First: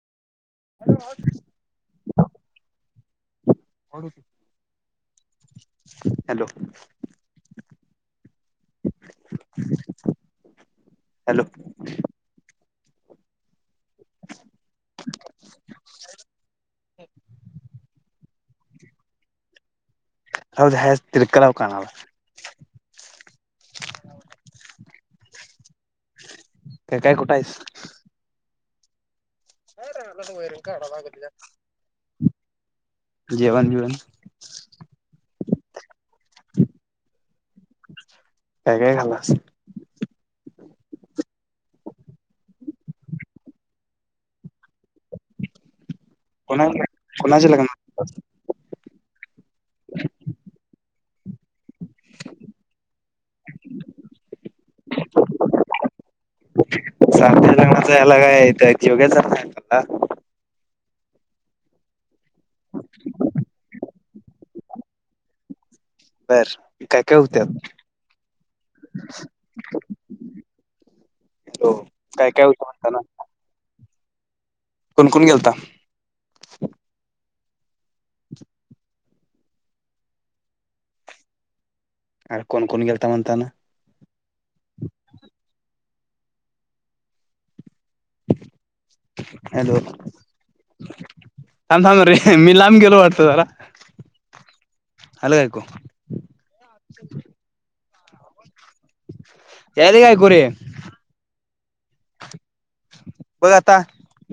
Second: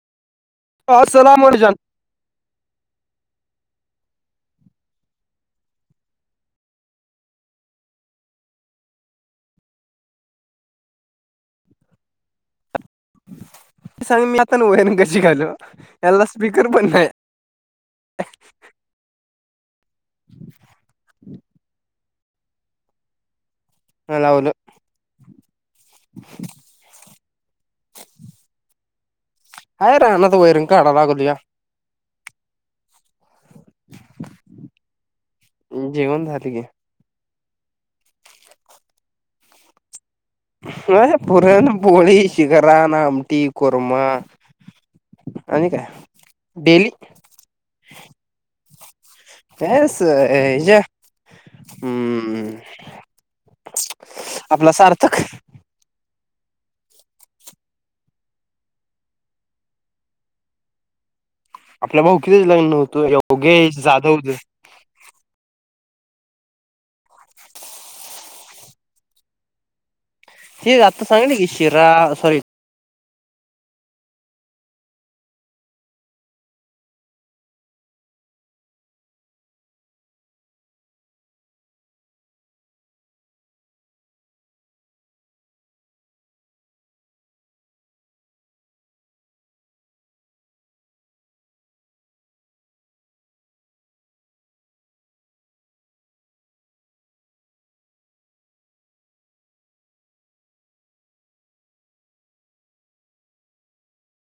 असलाम म्हणून [unintelligible] hello. Hello. सांग मी आता न वरणं कशी घालू, याला स्पीकर पण नाही. ह [inaudible] जाऊदे हाय असं तिरकं लाव कानाला. ह [inaudible] हा लावलं. काय काय कुठं हायस? हाय आहे रानात वैरण काढा काढाय लागलोय. लागलोया. जेवण बिवन? जेवण झालं की काय काय खाल्लास? व्हय पुरण पोळी, शिखरान, आमटी, कुरमा आणि काय? कोणा नाय डेली कुणाच्या लग्नात? काय असं, हे हम्म आपला सार्थक. सार्थक च्या लग्नाला ह्याला काय तर जेवग्याचा [unintelligible] का आपल्या भावकितच लग्न नव्हतं व्हय, योगेश जाधवचं. बर, काय काय हुतं त्यात? हे आता सांगतलं की शिरा, अ सॉरी ह ना कोण कोण गेलता? [inaudible] अरे कोण कोण गेलता म्हणतानं? हॅलो! थांब थांब रे, मी लांब गेलो वाटतं जरा. आलय ऐकू. यालय काय एकू रे, बघ आता.